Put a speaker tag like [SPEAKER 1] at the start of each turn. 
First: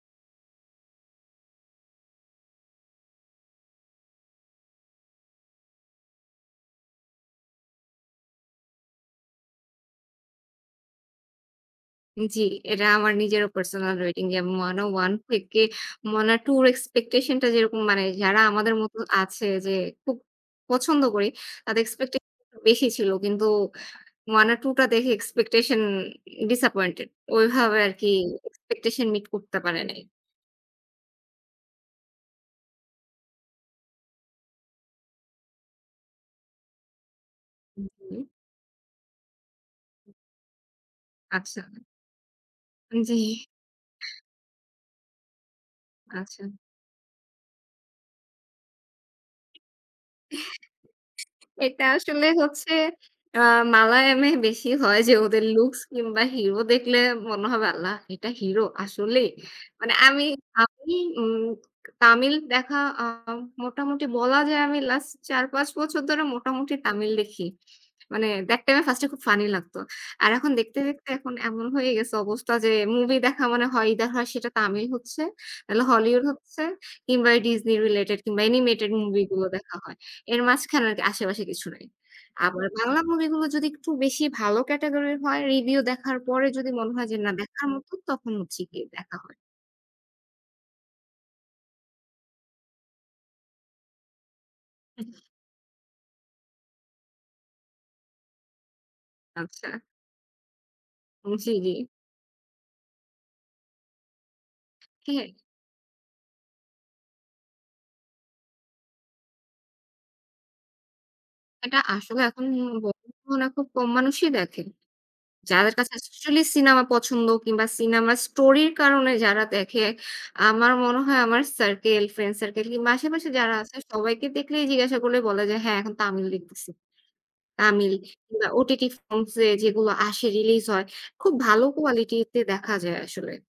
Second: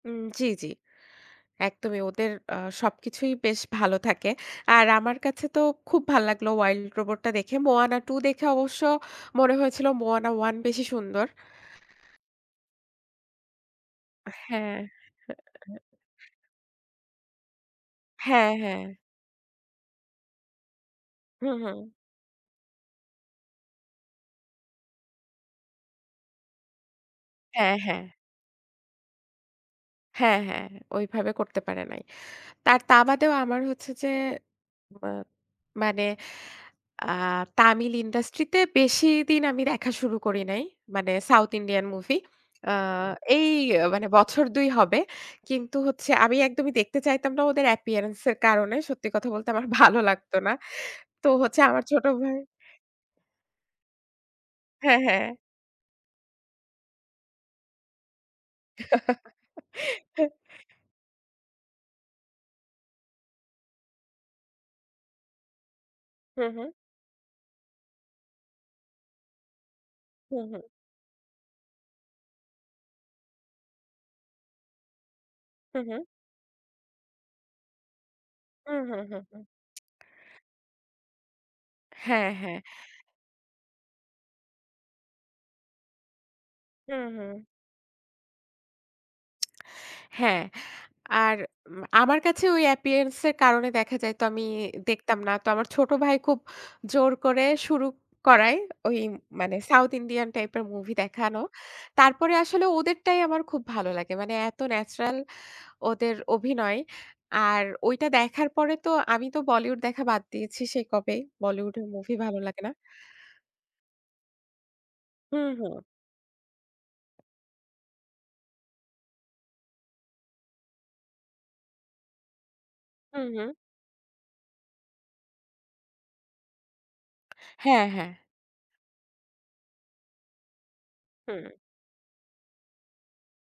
[SPEAKER 1] উম জি, জি। একদমই ওদের আ সবকিছুই বেশ ভালো থাকে। আর আমার কাছে তো খুব ভালো লাগলো 'Wild Robot' টা দেখে। 'Moana II' দেখে অবশ্য মনে হয়েছিল 'Moana I' বেশি সুন্দর।
[SPEAKER 2] জি, এটা আমার নিজেরও personal rating যে
[SPEAKER 1] হ্যাঁ,
[SPEAKER 2] 'Moana I'
[SPEAKER 1] হ্যাঁ,
[SPEAKER 2] থেকে
[SPEAKER 1] হ্যাঁ।
[SPEAKER 2] 'Moana II' এর expectation টা যেরকম মানে যারা
[SPEAKER 1] হ্যাঁ,
[SPEAKER 2] আমাদের
[SPEAKER 1] হ্যাঁ।
[SPEAKER 2] মতো আছে যে খুব পছন্দ করি
[SPEAKER 1] হুম, হুম।
[SPEAKER 2] তাদের expectation বেশি ছিল। কিন্তু 'Moana II' টা দেখে expectation disappointed
[SPEAKER 1] হ্যাঁ,
[SPEAKER 2] ওইভাবে আর
[SPEAKER 1] হ্যাঁ।
[SPEAKER 2] কি expectation meet করতে পারে নাই।
[SPEAKER 1] হ্যাঁ, হ্যাঁ। ওইভাবে করতে পারে নাই। তার তা বাদেও আমার হচ্ছে যে মা মানে আ তামিল
[SPEAKER 2] জি।
[SPEAKER 1] ইন্ডাস্ট্রিতে বেশিদিন আমি দেখা শুরু করি নাই। মানে South
[SPEAKER 2] আচ্ছা।
[SPEAKER 1] Indian movie আ
[SPEAKER 2] জি।
[SPEAKER 1] এই মানে বছর ২ হবে। কিন্তু হচ্ছে আমি
[SPEAKER 2] আচ্ছা।
[SPEAKER 1] একদমই দেখতে চাইতাম না ওদের appearance এর কারণে। সত্যি কথা বলতে আমার ভালো লাগত না। তো হচ্ছে আমার
[SPEAKER 2] এটা
[SPEAKER 1] ছোট
[SPEAKER 2] আসলে
[SPEAKER 1] ভাই
[SPEAKER 2] হচ্ছে আ মালায়ামে বেশি হয়
[SPEAKER 1] হ্যাঁ,
[SPEAKER 2] যে
[SPEAKER 1] হ্যাঁ।
[SPEAKER 2] ওদের looks কিংবা hero দেখলে মনে হবে “আল্লাহ! এটা hero আসলেই।“ মানে আমি আমি উম তামিল দেখা আ মোটামুটি বলা যায় আমি last ৪-৫ বছর ধরে
[SPEAKER 1] হুম, হুম।
[SPEAKER 2] মোটামুটি তামিল দেখি। মানে দ্যাট টাইমে first-এ খুব funny লাগত। আর
[SPEAKER 1] হুম,
[SPEAKER 2] এখন
[SPEAKER 1] হুম।
[SPEAKER 2] দেখতে দেখতে এখন এমন হয়ে গেছে অবস্থা যে movie দেখা মানে হয় ইদার হয় সেটা তামিল হচ্ছে, না
[SPEAKER 1] হুম, হুম।
[SPEAKER 2] Hollywood হচ্ছে, কিংবা এই Disney related কিংবা
[SPEAKER 1] হুম,
[SPEAKER 2] animated
[SPEAKER 1] হুম, হুম,
[SPEAKER 2] movie
[SPEAKER 1] হুম।
[SPEAKER 2] গুলো দেখা হয়। এর মাঝখানে আরকি আশেপাশে কিছু নাই।
[SPEAKER 1] হ্যাঁ, হ্যাঁ।
[SPEAKER 2] আবার বাংলা movie গুলো যদি একটু বেশি ভালো category হয়, review দেখার পরে যদি মনে
[SPEAKER 1] হুম,
[SPEAKER 2] হয় যে না
[SPEAKER 1] হুম।
[SPEAKER 2] দেখার মতো তখন হচ্ছে গিয়ে দেখা হয়।
[SPEAKER 1] হ্যাঁ। আর উম আমার কাছে ওই appearance -এর কারণে দেখা যাইতো আমি দেখতাম না। তো আমার ছোট ভাই খুব জোর করে শুরু করায় ওই মানে
[SPEAKER 2] আচ্ছা।
[SPEAKER 1] South Indian type-এর movie
[SPEAKER 2] উম
[SPEAKER 1] দেখানো।
[SPEAKER 2] জি, জি।
[SPEAKER 1] তারপরে আসলে ওদেরটাই আমার খুব ভালো লাগে। মানে এত natural
[SPEAKER 2] হ্যাঁ।
[SPEAKER 1] ওদের অভিনয়। আর ওইটা দেখার পরে তো আমি তো Bollywood দেখা বাদ দিয়েছি সেই কবেই। Bollywood
[SPEAKER 2] এটা
[SPEAKER 1] এর movie
[SPEAKER 2] আসলে
[SPEAKER 1] ভালো
[SPEAKER 2] এখন
[SPEAKER 1] লাগে
[SPEAKER 2] উম
[SPEAKER 1] না।
[SPEAKER 2] বর্তমানে মনে হয় খুব কম মানুষই দেখেন।
[SPEAKER 1] হুম,
[SPEAKER 2] যাদের
[SPEAKER 1] হুম।
[SPEAKER 2] কাছে actually cinema পছন্দ কিংবা cinema story-র কারণে যারা দেখে। আমার মনে হয় আমার circle, friend circle কিংবা
[SPEAKER 1] হুম,
[SPEAKER 2] আশেপাশে
[SPEAKER 1] হুম।
[SPEAKER 2] যারা আছে সবাইকে দেখলেই জিজ্ঞাসা করলে বলে যে হ্যাঁ এখন তামিল দেখতেছি।
[SPEAKER 1] হ্যাঁ,
[SPEAKER 2] তামিল,
[SPEAKER 1] হ্যাঁ।
[SPEAKER 2] কিংবা OTT forms -এ যেগুলো আসে release হয় খুব
[SPEAKER 1] হুম।
[SPEAKER 2] ভালো quality-তে দেখা যায় আসলে।